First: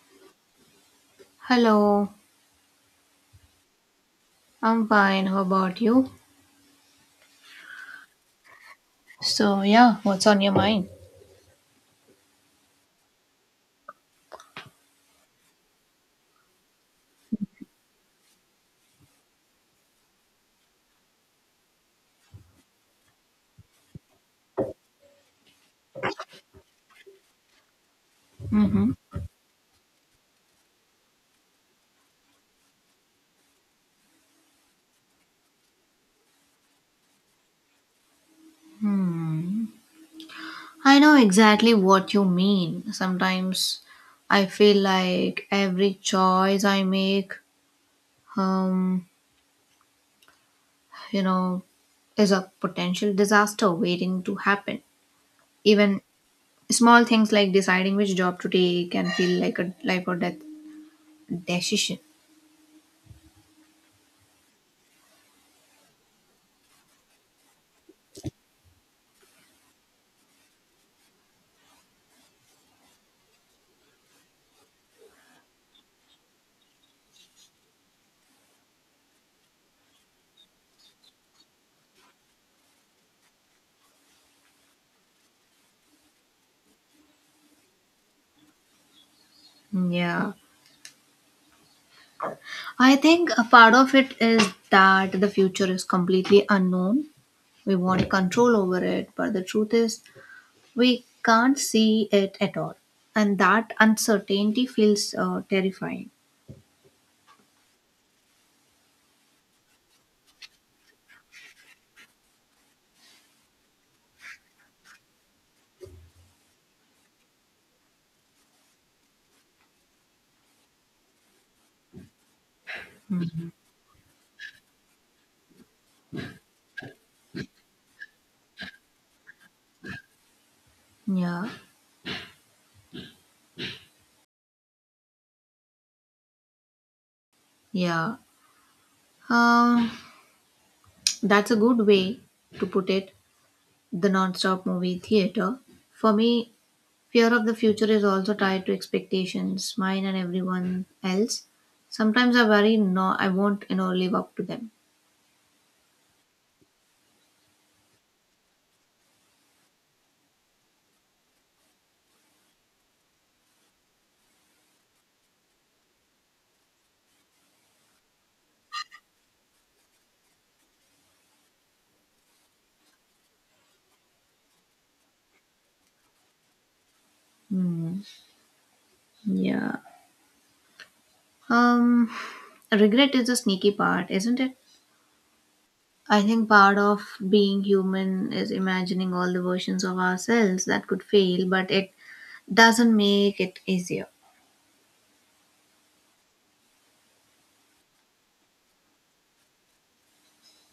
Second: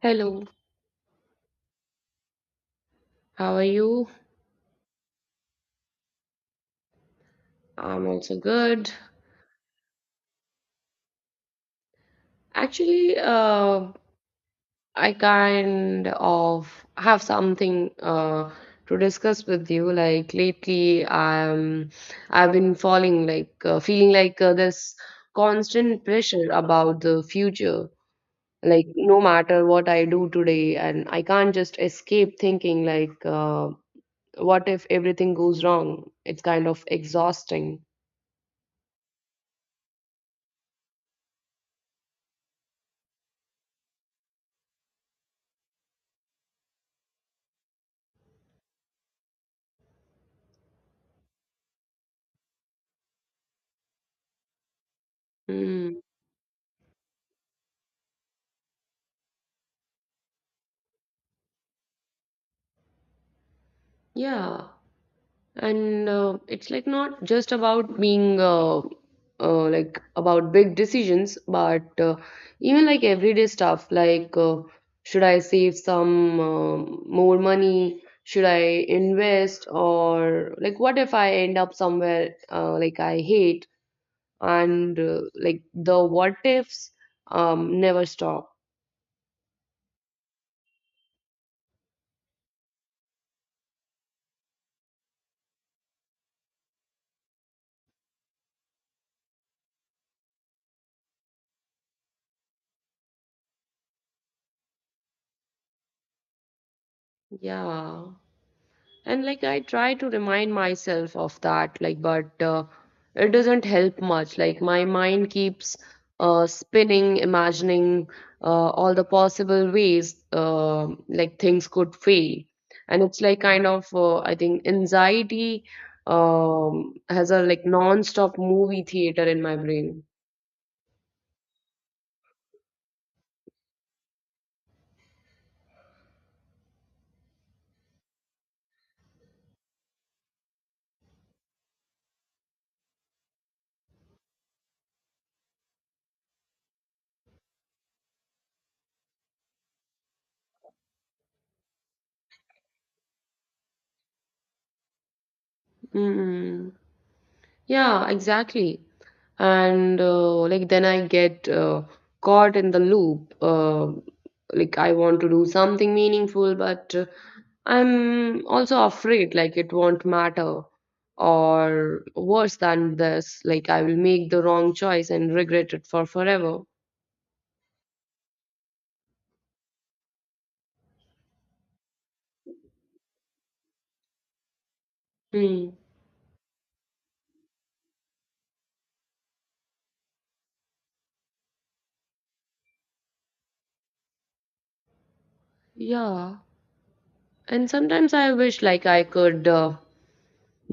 Hello, Hello, how are you? I'm fine. How about you? I'm also good. So, yeah, what's on your mind? Actually, I kind of have something to discuss with you. Like lately, I've been falling like feeling like this constant pressure about the future. Like no matter what I do today, and I can't just escape thinking like, what if everything goes wrong? It's kind of exhausting. Hmm. I know exactly what you mean. Sometimes I feel like every choice I make, um, you know, is a potential disaster waiting to happen. Even Mm, small things like deciding which job to take can feel like a life or death decision. yeah. And it's like not just about being like about big decisions but even like everyday stuff like should I save some more money, should I invest, or like what if I end up somewhere like I hate? And like the what ifs never stop. Yeah. I think a part of it is that the future is completely unknown. We want control over it, but the truth is we can't see it at all, and that uncertainty feels terrifying. Yeah, and like I try to remind myself of that, like, but it doesn't help much. Like my mind keeps spinning, imagining all the possible ways like things could fail. And it's like kind of I think anxiety has a like non-stop movie theater in my brain. Yeah yeah um, that's a good way to put it, the non-stop movie theater. For me, fear of the future is also tied to expectations, mine and everyone else. Sometimes I worry no, I won't live up to them. mm yeah, exactly. And like then I get caught in the loop, like I want to do something meaningful, but I'm also afraid like it won't matter, or worse than this, like I will make the wrong choice and regret it for forever. Hmm. yeah um Regret is a sneaky part, isn't it? Hmm. I think part of being human is imagining all the versions of ourselves that could fail, but it doesn't make it easier. Yeah. And sometimes I wish like I could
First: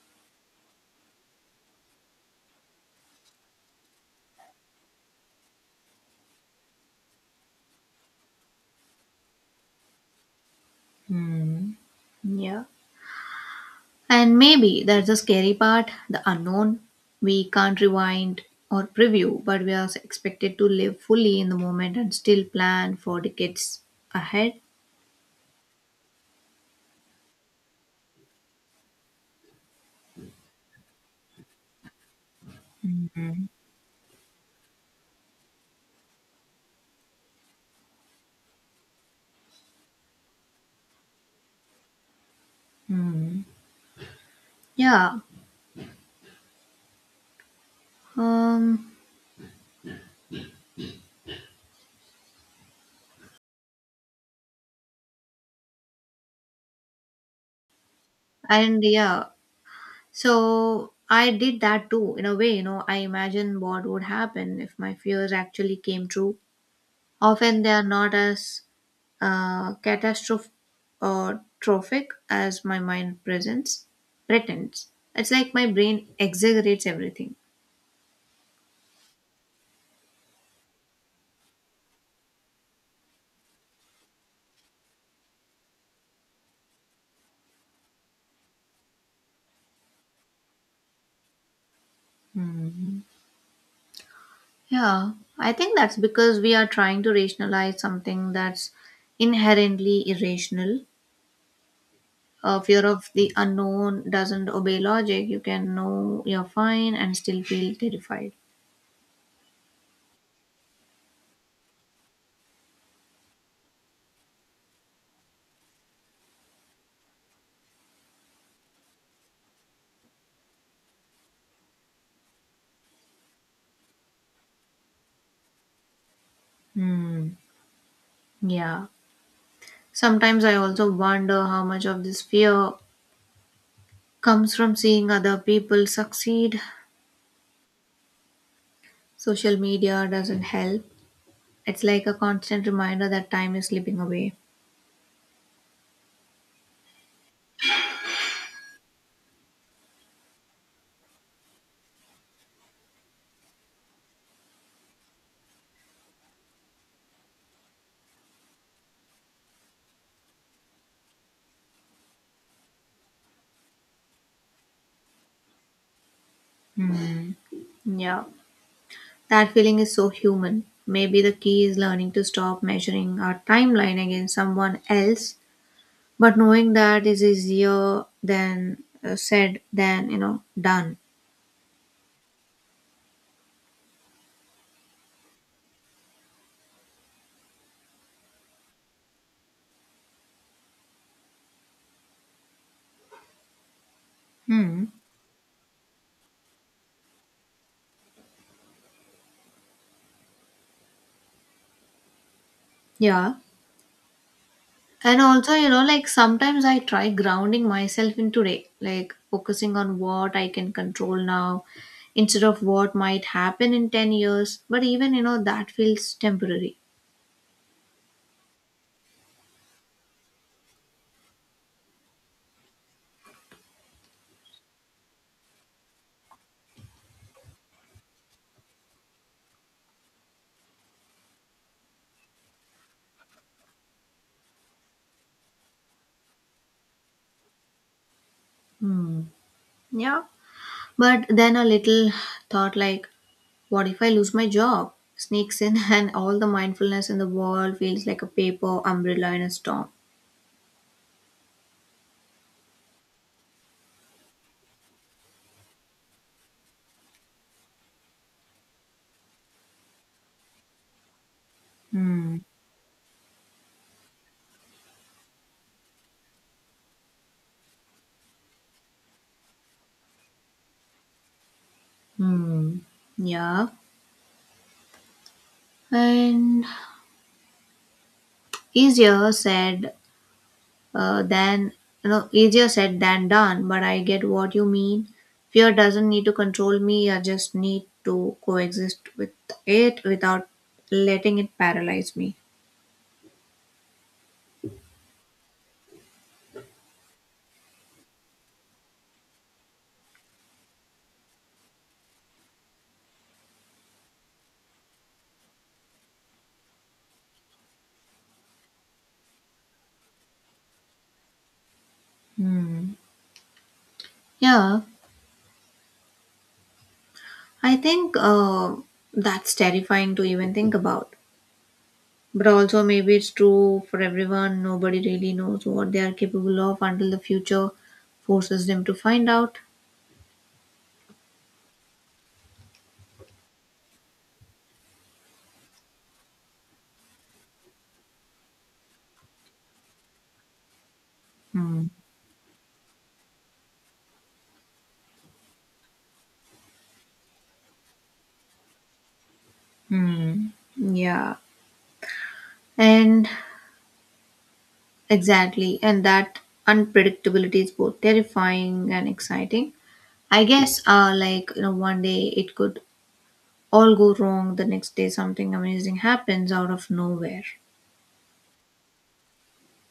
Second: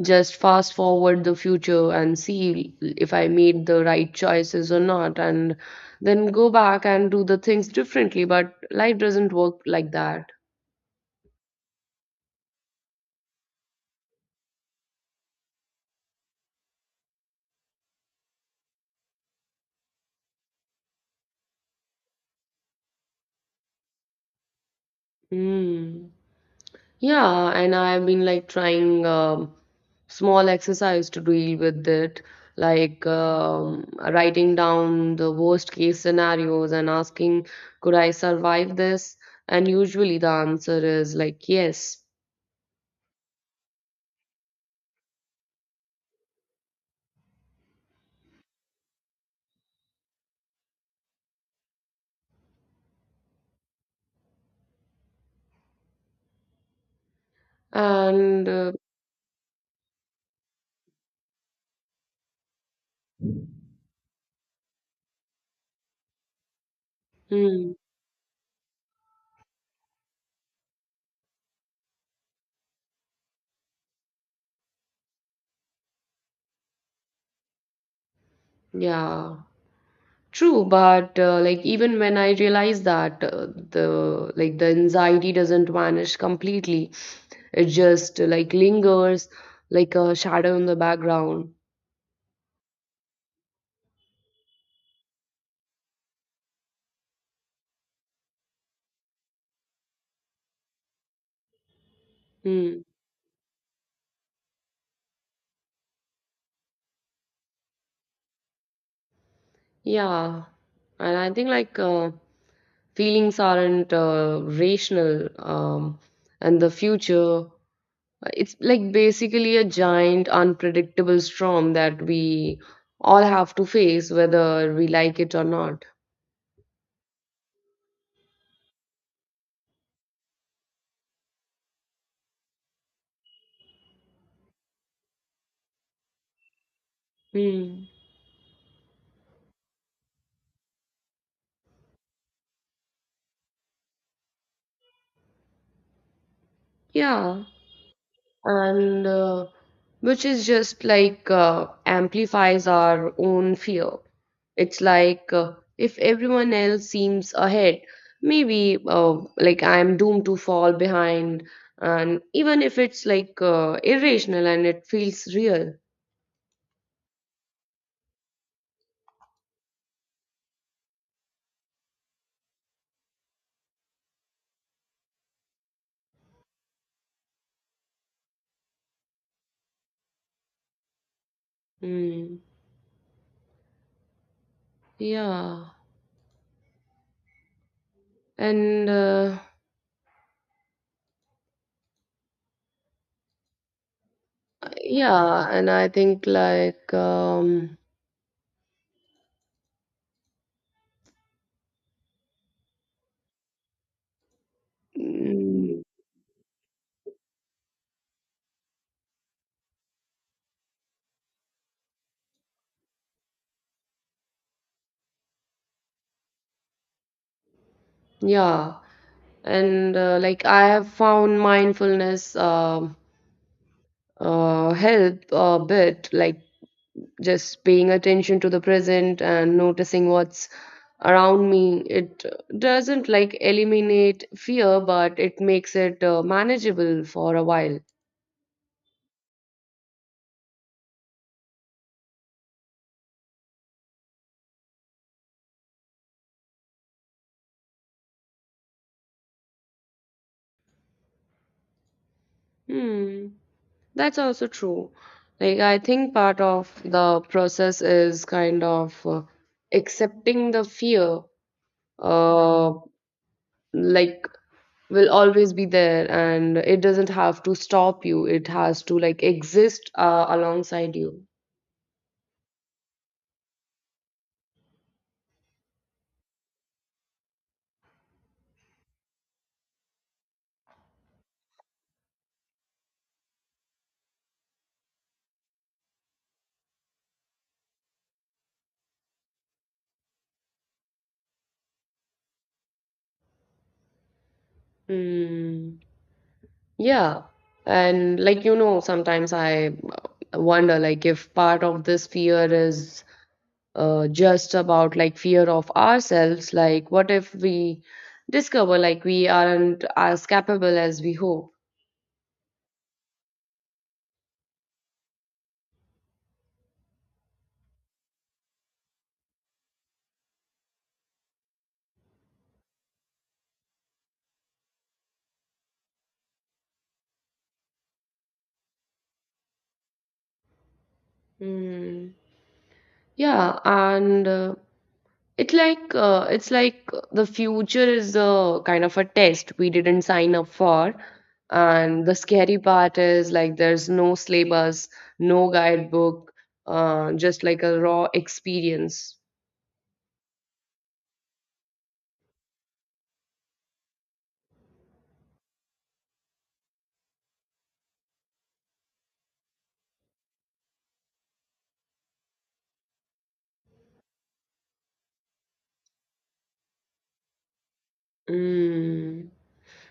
just fast forward the future and see if I made the right choices or not, and then go back and do the things differently. But life doesn't work like that. Hmm. Yeah. And maybe that's the scary part, the unknown. We can't rewind or preview, but we are expected to live fully in the moment and still plan for decades ahead. Hmm. Yeah, and I've been like trying small exercise to deal with it, like writing down the worst case scenarios and asking, could I survive this? And usually the answer is like yes. Hmm. Yeah. Um And and Yeah, so I did that too, in a way, you know, I imagine what would happen if my fears actually came true. Often they hmm, are not as catastrophic uh, trophic as my mind pretends. It's like my brain exaggerates everything. yeah, true. But like even when I realize that the like the anxiety doesn't vanish completely, it just like lingers like a shadow in the background. Hmm. Yeah, I think that's because we are trying to rationalize something that's inherently irrational. Hmm. Fear of the unknown doesn't obey logic. You can know you're fine and still feel terrified. Yeah, and I think like feelings aren't rational, and the future, it's like basically a giant unpredictable storm that we all have to face whether we like it or not. Hmm. Yeah. Sometimes I also wonder how much of this fear comes from seeing other people succeed. Hmm. Social media doesn't help. It's like a constant reminder that time is slipping away. Yeah, and which is just like amplifies our own fear. It's like if everyone else seems ahead, maybe like I'm doomed to fall behind. And even if it's like irrational, and it feels real. Hmm. Yeah. That feeling is so human. Maybe the key is learning to stop measuring our timeline against someone else, but knowing that is easier than said than done. Hmm. Yeah. And uh, Hmm. yeah, and I think like Yeah. And also, you mm, know, like sometimes I try grounding myself in today, like focusing on what I can control now instead of what might happen in 10 years. But even, you know, that feels temporary. yeah, and like I have found mindfulness help a bit, like just paying attention to the present and noticing what's around me. It doesn't like eliminate fear, but it makes it manageable for a while. Hmm. Yeah. But then a little thought like, what if I lose my job? Sneaks in, and all the mindfulness in the world feels like a paper umbrella in a storm. Hmm, that's also true. Like, I think part of the process is kind of accepting the fear, Hmm. uh, like, will always be there and it doesn't have to stop you. It has to, like, exist alongside you. Hmm. Yeah. And easier said uh, than easier said than done. But I get what you mean. Fear doesn't need to control me. I just need to coexist with it without letting it paralyze me. Hmm. Yeah. And like you know, sometimes I wonder like if part of this fear is just about like fear of ourselves, like what if we discover like we aren't as capable as we hope? Hmm. Yeah. I think that's terrifying to even think about. But also, maybe it's true for everyone. Nobody really knows what they are capable of until the future forces them to find out. Hmm. Yeah, and it's like it's like the future is a kind of a test we didn't sign up for, and the scary part is like there's no syllabus, no guidebook, just like a raw experience. Hmm. Yeah. And exactly. And that unpredictability is both terrifying and exciting. I guess, you know, one day it could all go wrong. The next day something amazing happens out of nowhere. Mm.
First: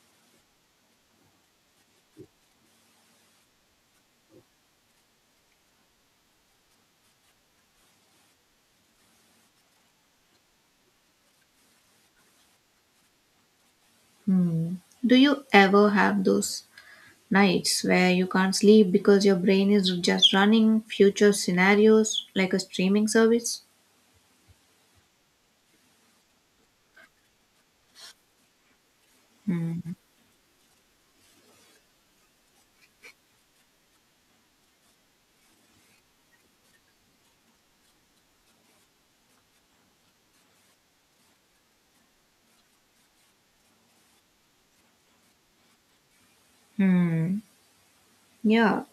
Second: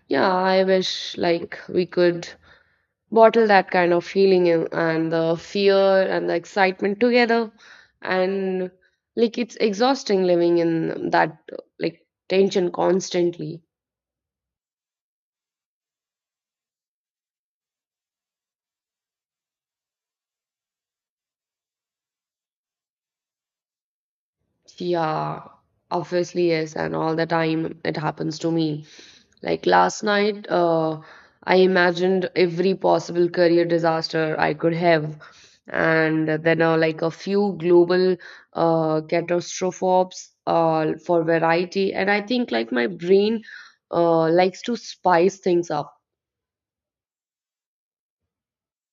Yeah, I wish like we could bottle that kind of feeling in, and the fear and the excitement together, and like it's exhausting living in that like tension constantly. Hmm. Do you ever have those nights where you can't sleep because your brain is just running future scenarios like a streaming service? Yeah, obviously, yes, and all the time it happens to me. Like Hmm. last night, I imagined every possible career disaster I could have, and then like a few global catastrophes for variety. And I think like my brain likes to spice things up. Hmm. Yeah.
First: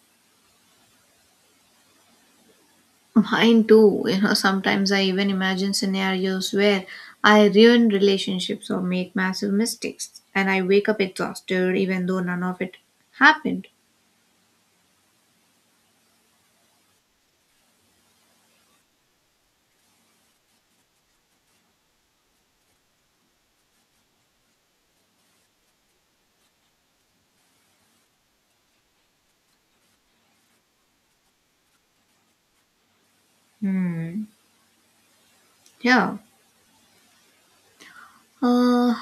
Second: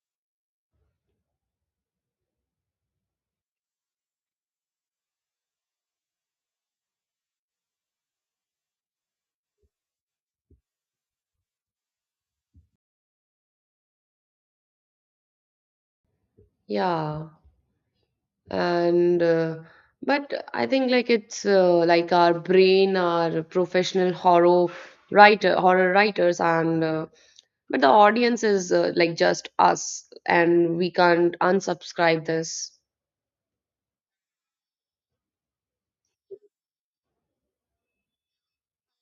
Mine too. You know, sometimes I even imagine scenarios where I ruin relationships or make massive mistakes, and I wake up exhausted even though none of it happened. Yeah. And but I think like it's like our brain, our professional horror writers and but the audience is like just us, and we can't unsubscribe this. Hmm. Yeah. Uh,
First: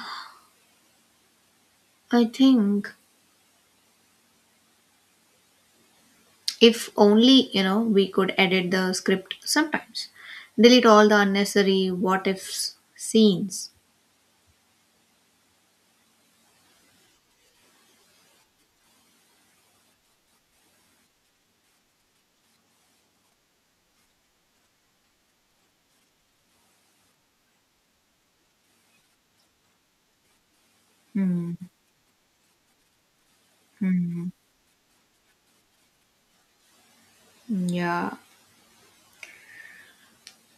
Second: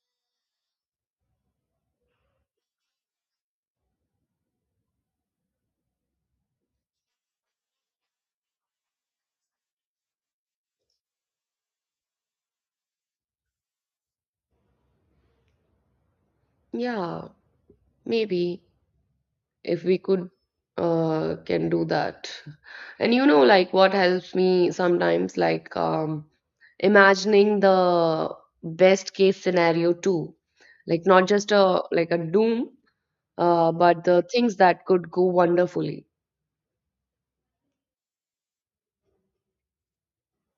I think if only, you know, we could edit the script sometimes. Delete all the unnecessary what ifs scenes. Yeah, maybe if we could can do that. And you know, like what helps me sometimes like imagining the best case scenario too, like not Hmm. just a like a doom, but the Hmm. things that could go wonderfully. Yeah.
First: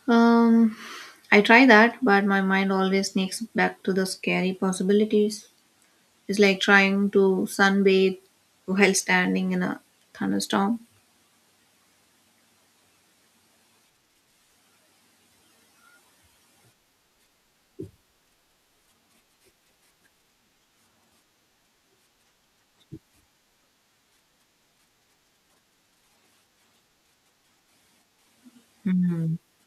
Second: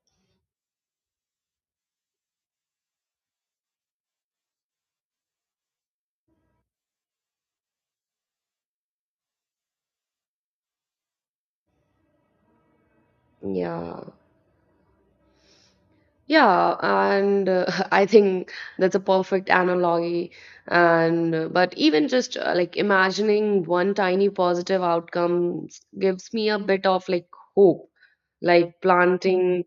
Um, I try that, but my mind always sneaks back to the scary possibilities. It's like trying to sunbathe while standing in a thunderstorm. Yeah. Yeah, and I think that's a perfect analogy. And but even just like imagining one tiny positive gives me a bit of like hope, like planting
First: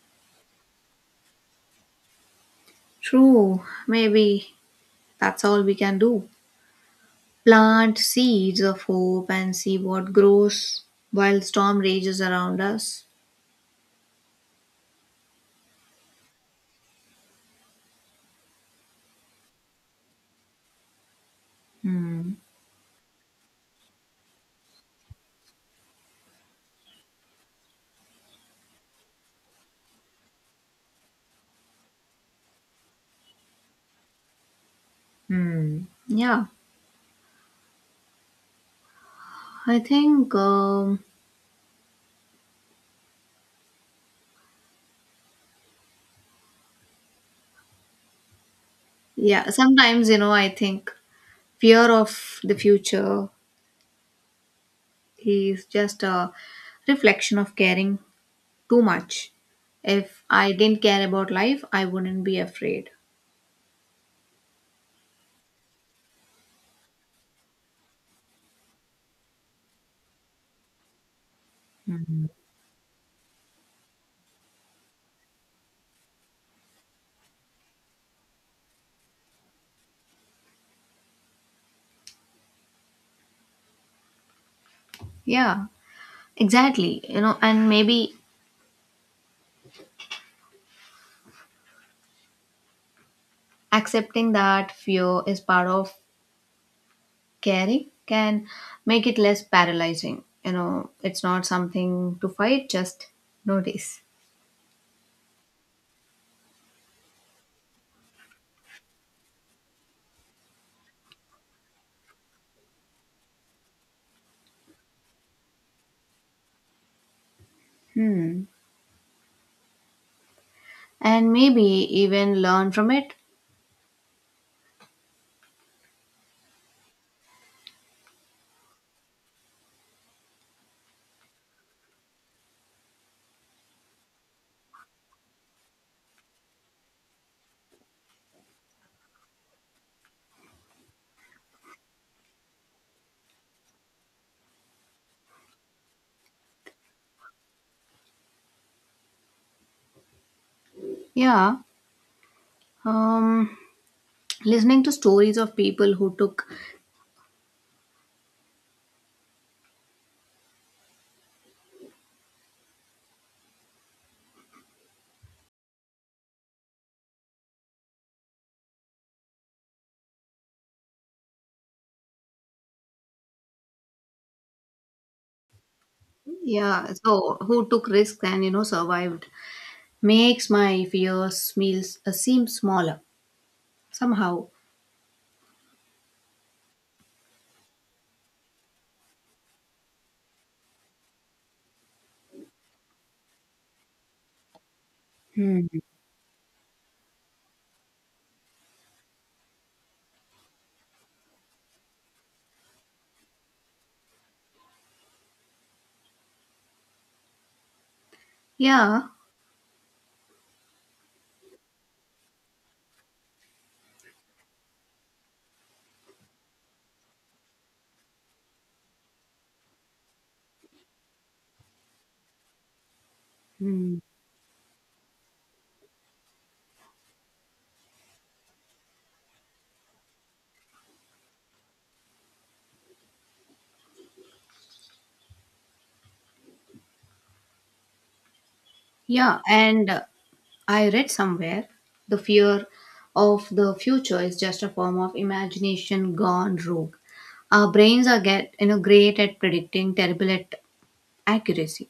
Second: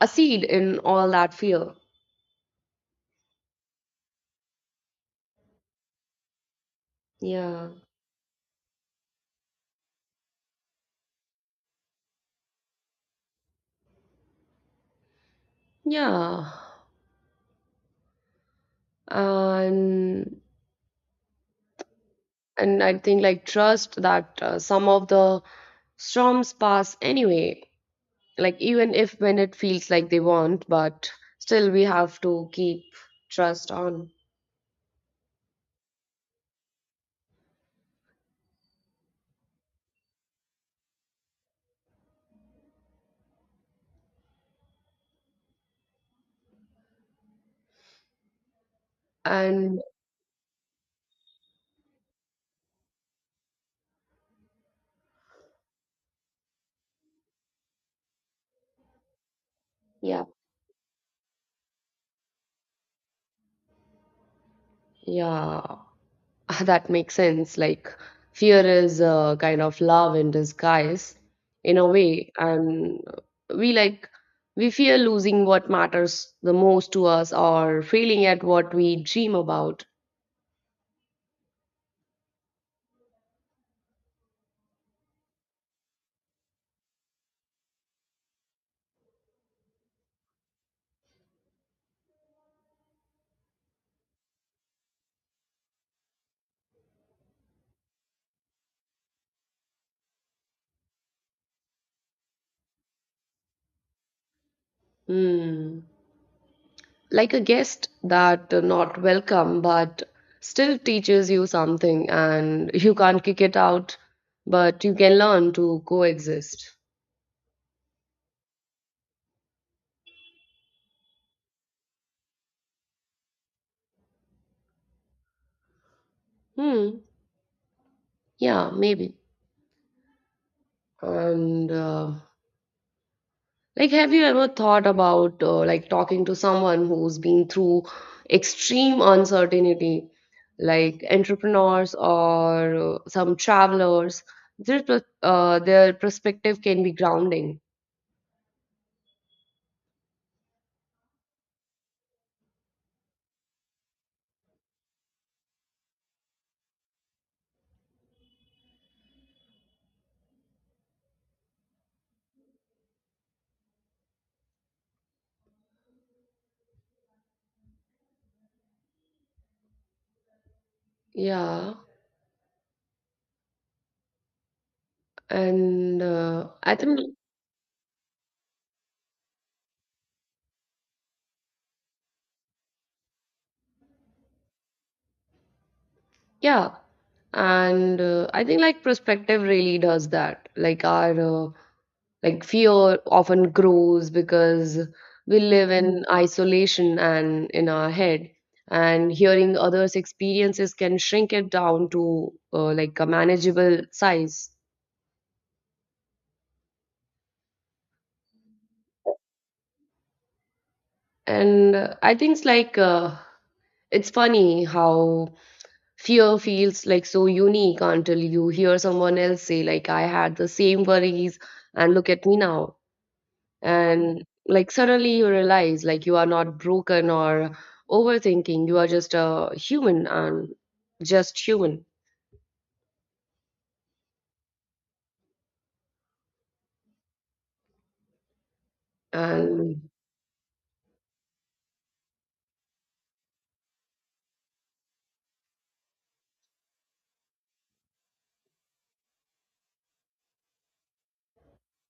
a seed in all that fear. True, maybe that's all we can do. Yeah. Plant seeds of hope and see what grows while storm rages around us. Yeah. And Hmm. and I think like trust that some of the storms pass anyway, like even if when it feels like they won't, but still we have to keep trust on. Hmm. Yeah, I think. Yeah, And sometimes, you know, I think fear of the future is just a reflection of caring too much. If yeah I didn't care about life, I wouldn't be afraid. yeah, that makes sense. Like fear is a kind of love in disguise, in a way, and we like we fear losing what matters the most to us or failing at what we dream about. Yeah, exactly. You know, and maybe accepting that fear is part of caring can make it less paralyzing. You know, it's not something to fight, just notice. Hmm. Like a guest that not welcome but still teaches you something, and you can't kick it out but you can learn to coexist. Hmm. And maybe even learn from it. hmm yeah, maybe. And like, have you ever thought about like talking to someone who's been through extreme uncertainty, like entrepreneurs or some travelers? Their their perspective can be grounding. Yeah. Um, listening to stories of people who took, Yeah. And uh, I yeah, think, so who took risks and, you know, survived makes my fears meals seem smaller somehow. yeah. And I think like perspective really does that. Like our like fear often grows because we Hmm. live in isolation and in our head. And hearing others' experiences can shrink it down to like a manageable size. Yeah. And I think it's like it's funny how fear feels like so unique until you hear someone else say like I had the same worries and look at me now. Hmm. And like suddenly you realize like you are not broken or overthinking, you are just a human and just human. Yeah, And and I read somewhere the fear of the future is just a form of imagination gone rogue. Our brains are get, you know, great at predicting, terrible at accuracy.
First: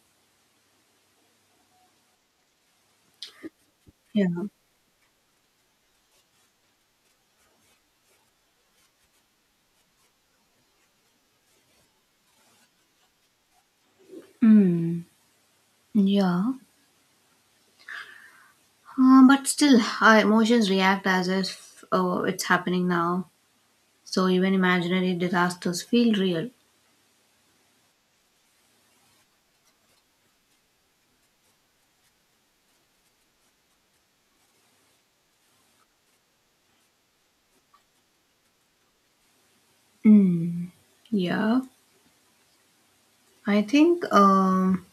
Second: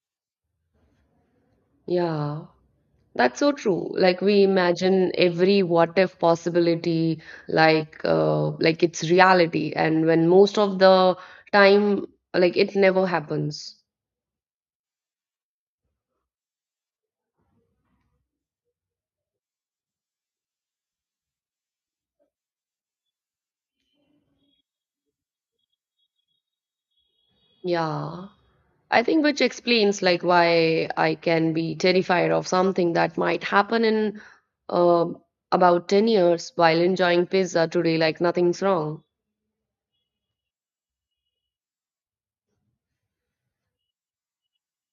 yeah, that's so true. Like Yeah, we imagine every what if possibility like it's reality, and when most of the time like it never happens. yeah. But still, our emotions react as if, oh, it's happening now. So even imaginary disasters feel real. Yeah, I think which explains like why I can be terrified of something that might happen in um about 10 years while enjoying pizza today like nothing's wrong. Mm, yeah, I think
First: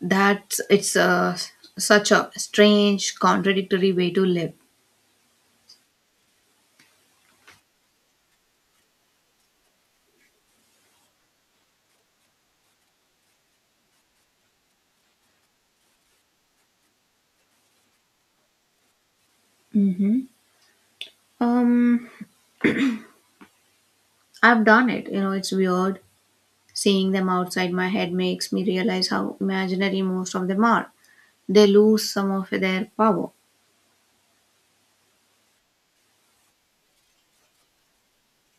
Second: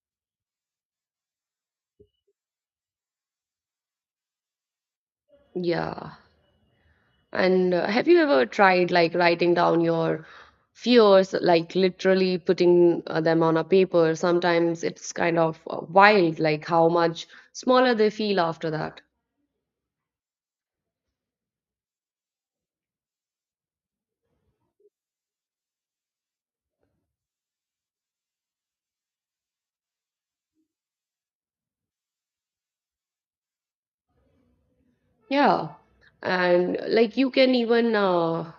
that it's a, such a strange, contradictory way to live. Yeah. And have you ever tried like writing down your fears, like literally putting them on a paper? Sometimes it's kind of wild, like how much smaller they feel after that. Mhm. Um, I've done it. You know, it's weird. Seeing them outside my head makes me realize how imaginary most of them are. They lose some of their power. Yeah. And like you can even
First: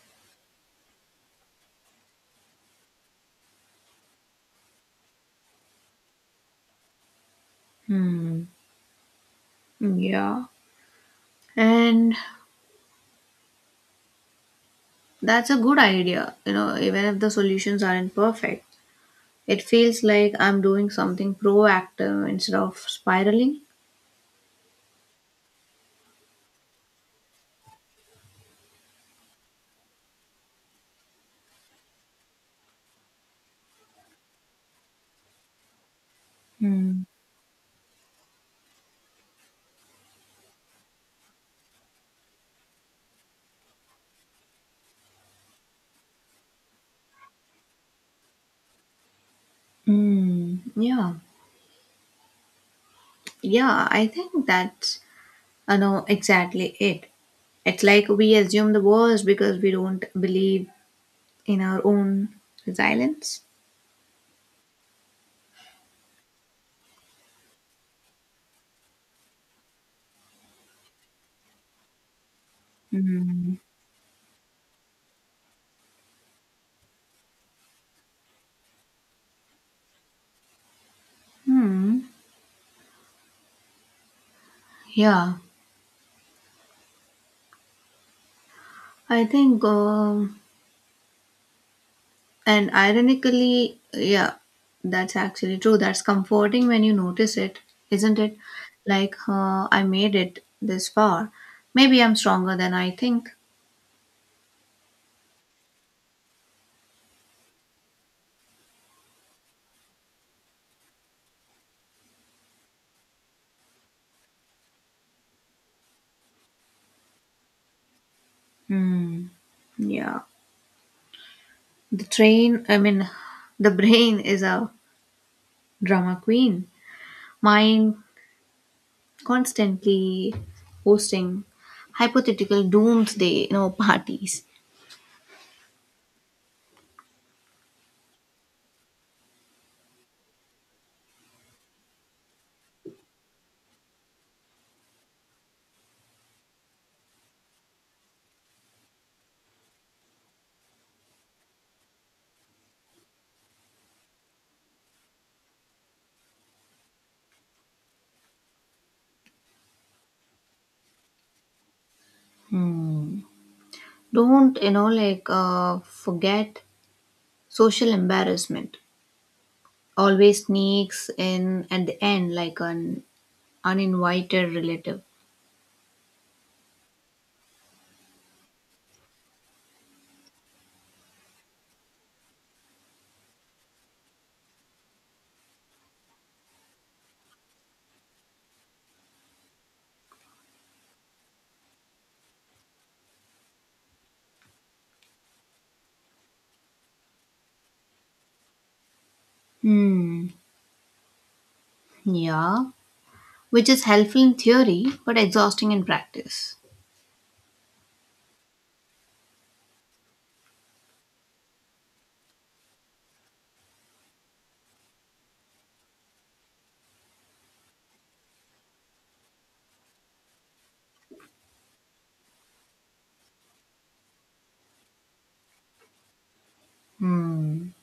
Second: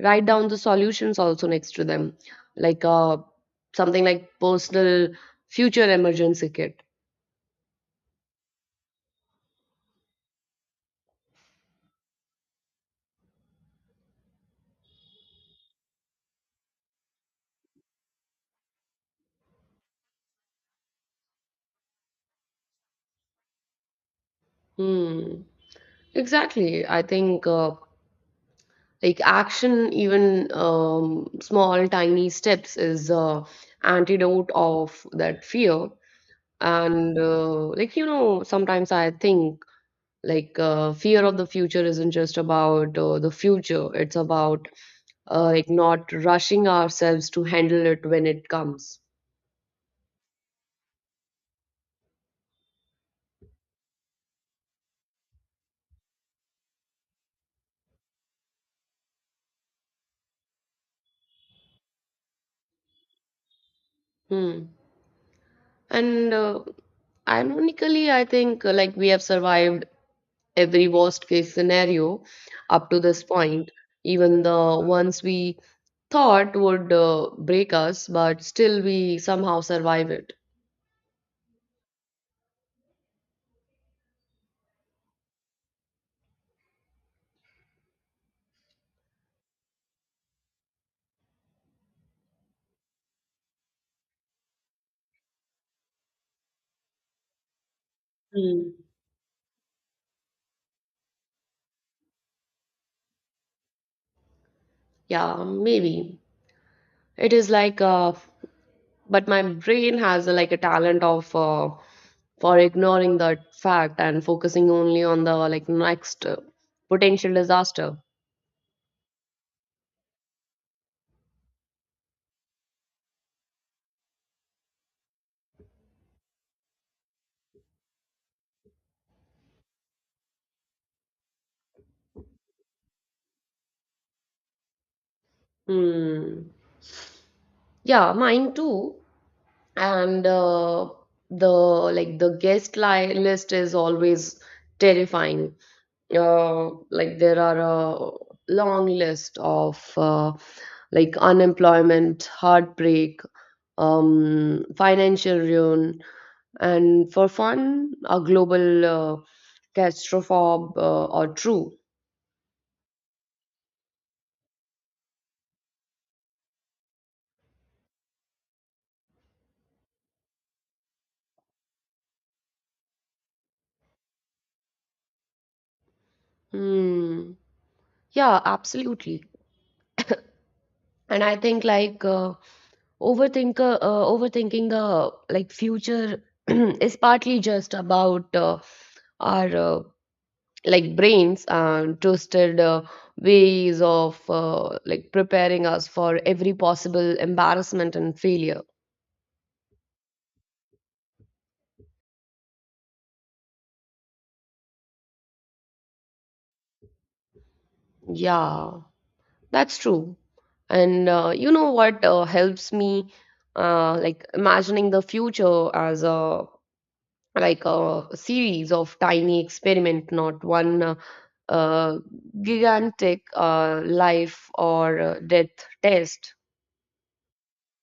write down the solutions also next to them, like something like personal future emergency kit. Hmm. Yeah. And that's a good idea. You know, even if the solutions aren't perfect, it feels like I'm doing something proactive instead of spiraling. Hmm, exactly. I think like action, even small tiny steps, is antidote of that fear. Hmm. And like you know, sometimes I think like fear of the future isn't just about the future, it's about like not rushing ourselves to handle it when it comes. Hmm. Yeah. Yeah. I think that's, I know, exactly it. It's like we assume the worst because we don't believe in our own resilience. Hmm. And ironically, I think like we have survived every worst case scenario up to this Mm. point, even the ones we thought would break us, but still we somehow survive it. Hmm. Yeah, I think, and ironically, yeah, that's actually true. That's comforting when you notice it, isn't it? Hmm. Like, I made it this far. Maybe I'm stronger than I think. Yeah, maybe. It is like but my brain has like a talent of for ignoring that fact and focusing only on the like next potential disaster. Hmm. Yeah. The train, I mean, the brain is a drama queen. Mind constantly hosting hypothetical doomsday, you know, parties. Hmm. Yeah, mine too. And the like the list is always terrifying, like there are a long list of like unemployment, heartbreak, financial ruin, and for fun a global catastrophe, or true. Hmm. Don't, you know, like forget social embarrassment always sneaks in at the end like an uninvited relative. Hmm. Yeah, absolutely. And I think like overthinking the like future is partly just about our like brains and twisted ways of like preparing us for every possible embarrassment and failure. Hmm. Yeah. Which is helpful in theory but exhausting in practice. Yeah, that's true. And you know what helps me like imagining the future as a like a series of tiny experiment, not one uh, gigantic life or death test. Hmm.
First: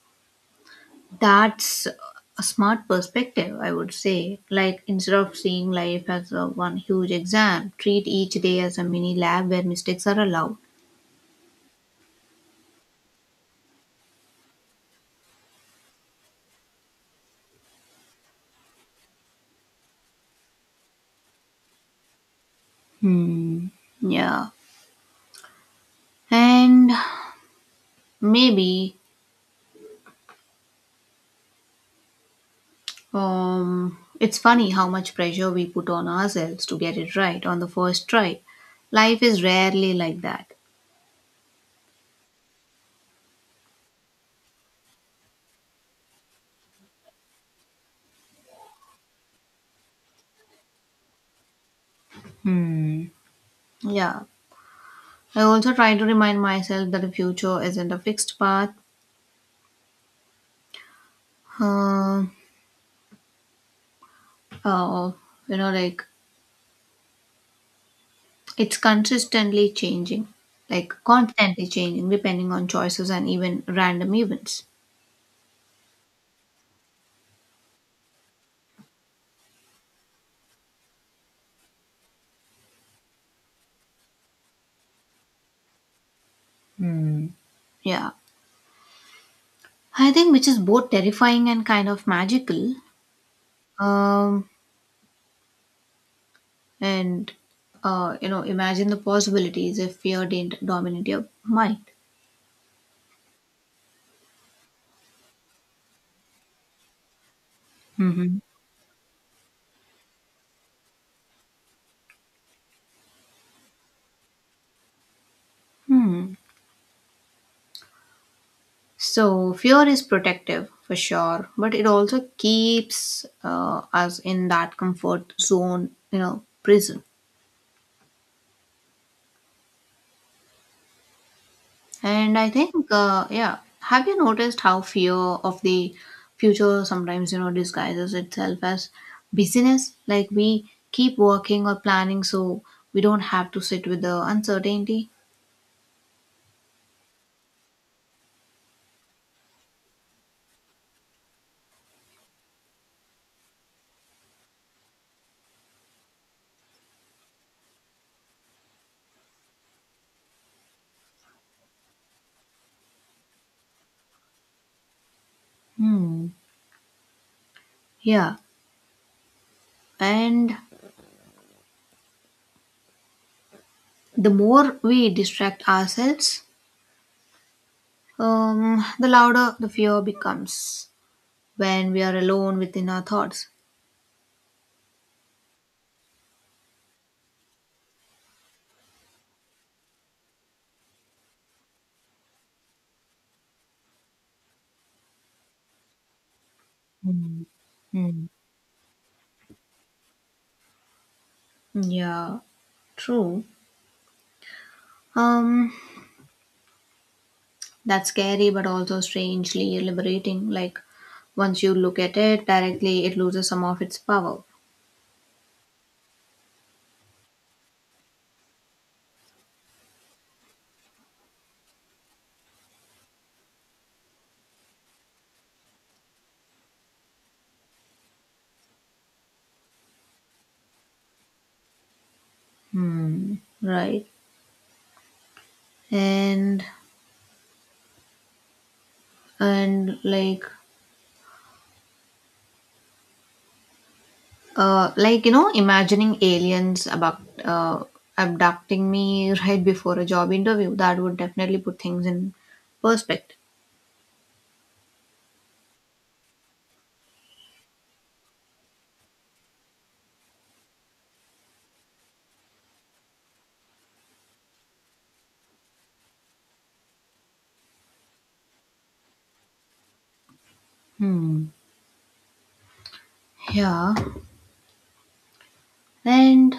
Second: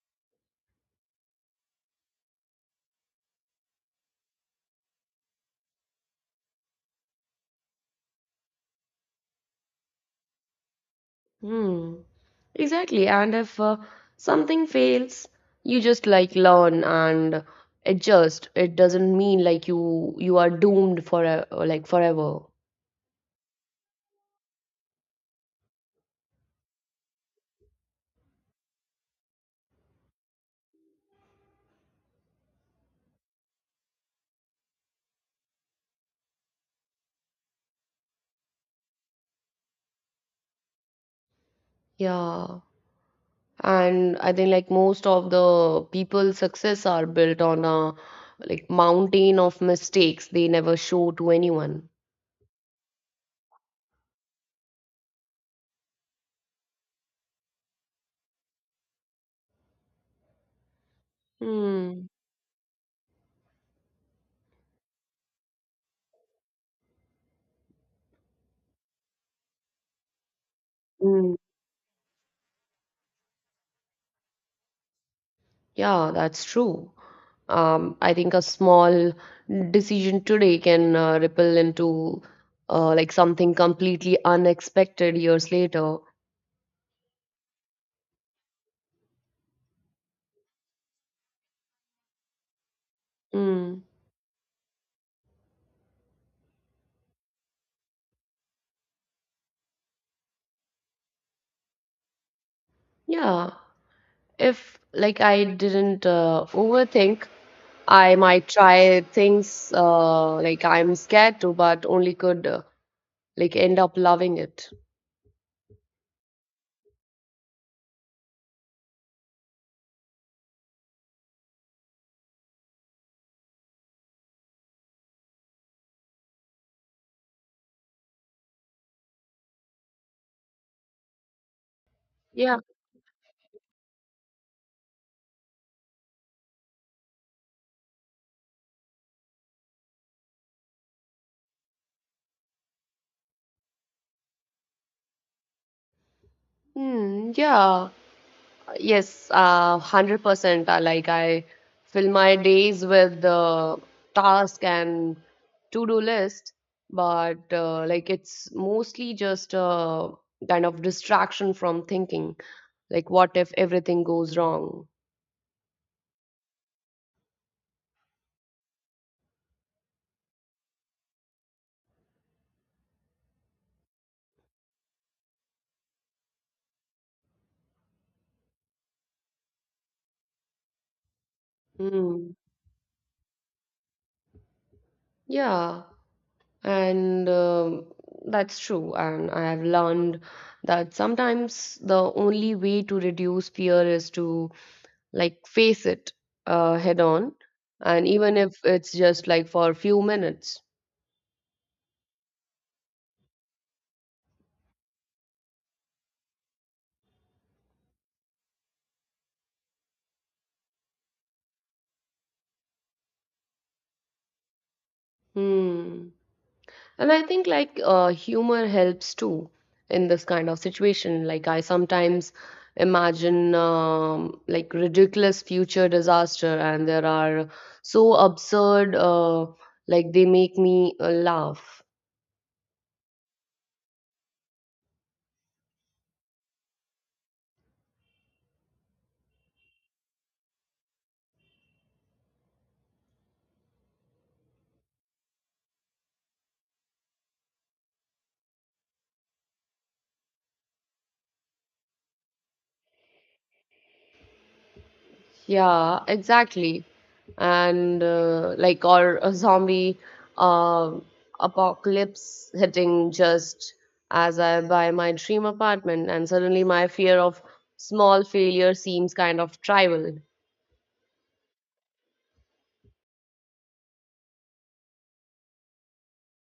That's a smart perspective, I would say. Like instead of seeing life as a one huge exam, treat each day as a mini lab where mistakes are allowed. Hmm. Exactly. And if something fails, you just like learn and adjust. It doesn't mean like you are doomed for like forever. Hmm. Yeah. And Maybe it's funny how much pressure we put on ourselves to get it right on the first try. Life is rarely like that. Yeah. And I think like most of the people's success are built on a like mountain of mistakes they never show to anyone. Yeah. I also try to remind myself that the future isn't a fixed path. Hmm. Uh, uh, you know, like it's consistently changing, like constantly changing depending on choices and even random events. Yeah, that's true. I think a small decision today can ripple into like something completely unexpected years later. Yeah. I think which is both terrifying and kind of magical. Mm, Um, and You know, imagine the possibilities if fear didn't dominate your mind. yeah. If like I didn't overthink, I Mm-hmm. might try things like I'm scared to, but only could like end up loving it. Hmm. So fear is protective for sure, but it also keeps us in that comfort zone, you know, prison. And I Yeah. think, have you noticed how fear of the future sometimes, you know, disguises itself as busyness, like we keep working or planning so we don't have to sit with the uncertainty? Mm, yeah. Yes, 100%. Like I fill my days with the task and to-do list, but like it's mostly just a kind of distraction from thinking. Like, what if everything goes wrong? Hmm. Yeah. And the more we distract ourselves, the louder the fear becomes when we are Mm, alone within our thoughts. yeah, and that's true. And I have learned that sometimes the only way to reduce fear is to like face it head on, Mm, and mm. even if it's just like for a few minutes. Yeah, true. um that's scary but also strangely liberating. Like once you look at it directly, it loses some of its power. Hmm. And I think like humor helps too in this kind of situation. Like I sometimes imagine like ridiculous future disaster, and there are so absurd, like they make me laugh. Hmm, right. And and like Uh, like you know, imagining aliens about abducting me right before a job interview. That would definitely put things in perspective. Yeah, exactly. And like or a zombie uh, apocalypse hitting just as I buy my dream apartment, and suddenly my fear of small failure seems kind of trivial. Hmm. Yeah, and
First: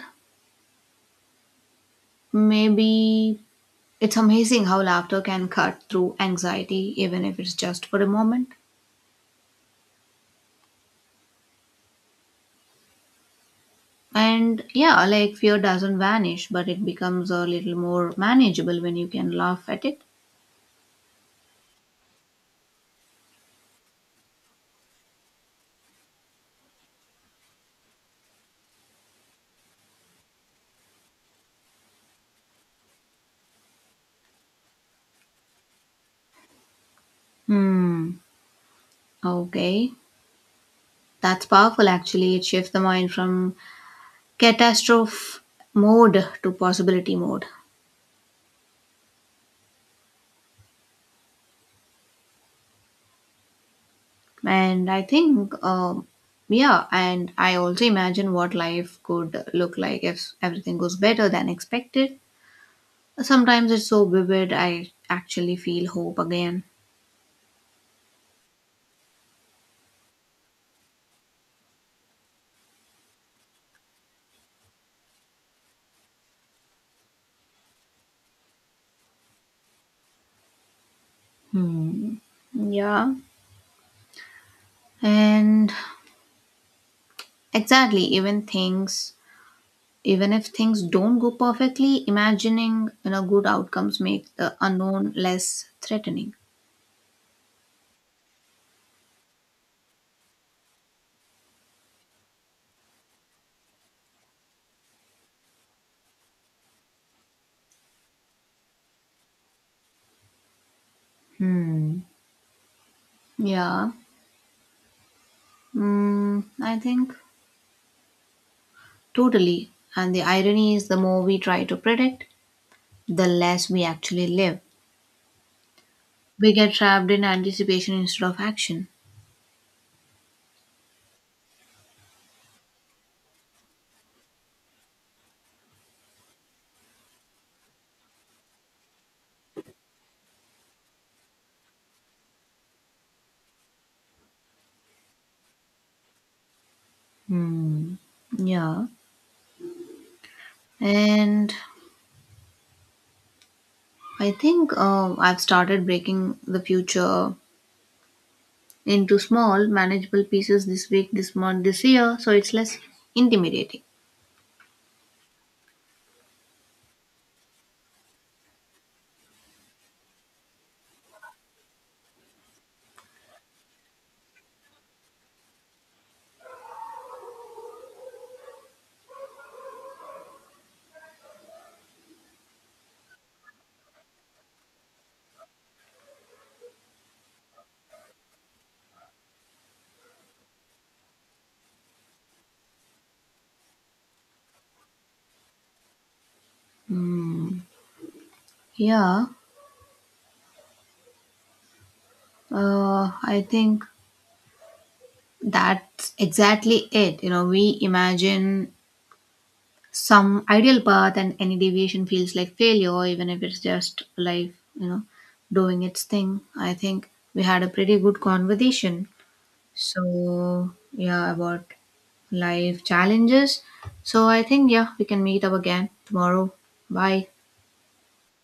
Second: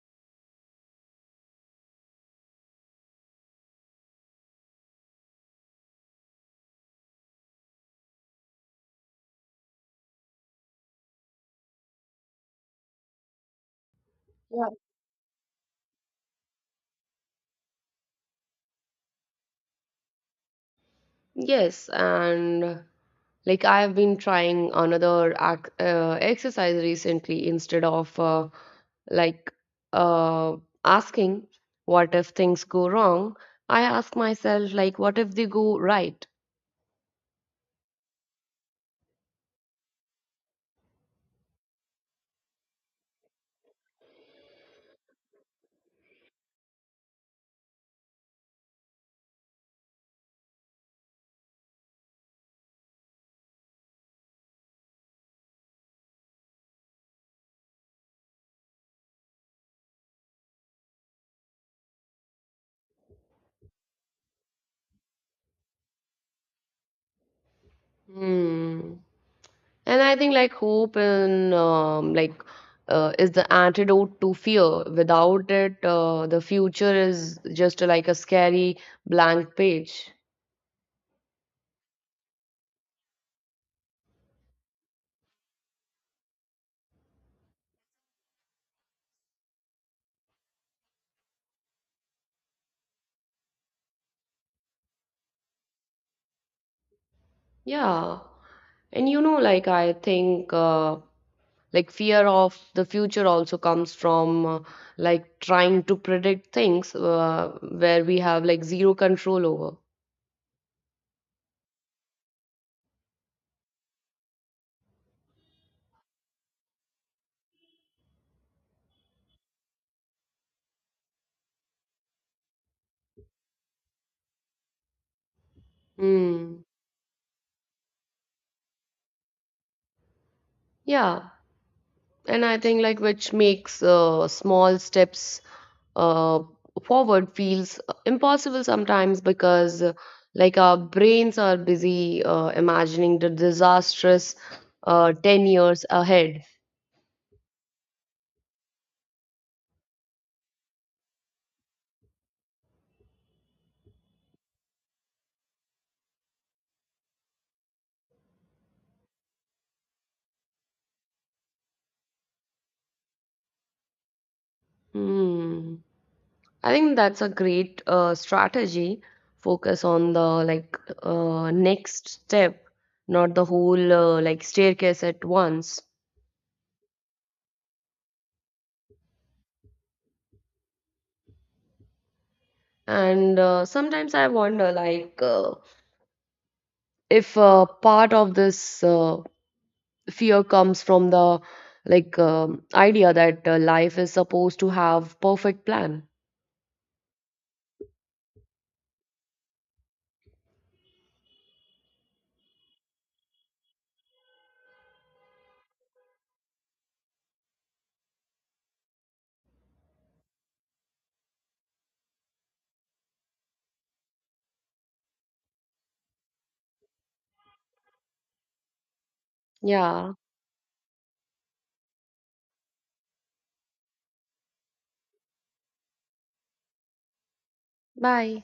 maybe it's amazing how laughter can cut through anxiety, even if it's just for a moment. And Yeah. yeah, like fear doesn't vanish, but it becomes a little more manageable when you can laugh at it. Yes, and like I've been trying another ac exercise recently, instead of like uh, asking what if things go wrong, I ask myself like what if they go right? Hmm. Okay, that's powerful actually. It shifts the mind from catastrophe mode to possibility mode. And I think Yeah, and I also imagine what life could look like if everything goes better than expected. Sometimes it's so vivid, I actually feel hope again. Hmm. And I think like hope and is the antidote to fear. Without it, the future is just like a scary blank page. Hmm. Yeah. And exactly even things even if things don't go perfectly, imagining, you know, good outcomes make the unknown less threatening. Yeah. And you know, like I think like fear of the future also comes from like trying to predict things where we have like zero control over. Hmm. Yeah. Mm, I think totally. And the irony is, the more we try to predict, the less we actually live. We Hmm. get trapped in anticipation instead of action. Yeah. And I think like which makes small steps uh, forward feels impossible sometimes, because like our brains are busy imagining the disastrous 10 years ahead. Hmm. Yeah. And I think I've started breaking the future into small, manageable pieces, this week, this month, this year, so it's less intimidating. Hmm. I think that's a great strategy. Focus on the like next step, not the whole like staircase at once. And sometimes I wonder like if part of this fear comes from the like idea that life is supposed to have perfect plan. Hmm. Yeah, I think that's exactly it. You know, we imagine some ideal path and any deviation feels like failure, even if it's just life, you know, doing its thing. I think we had a pretty good conversation, Yeah, so yeah, about life challenges. So I think, yeah, we can meet up again tomorrow. Bye. bye.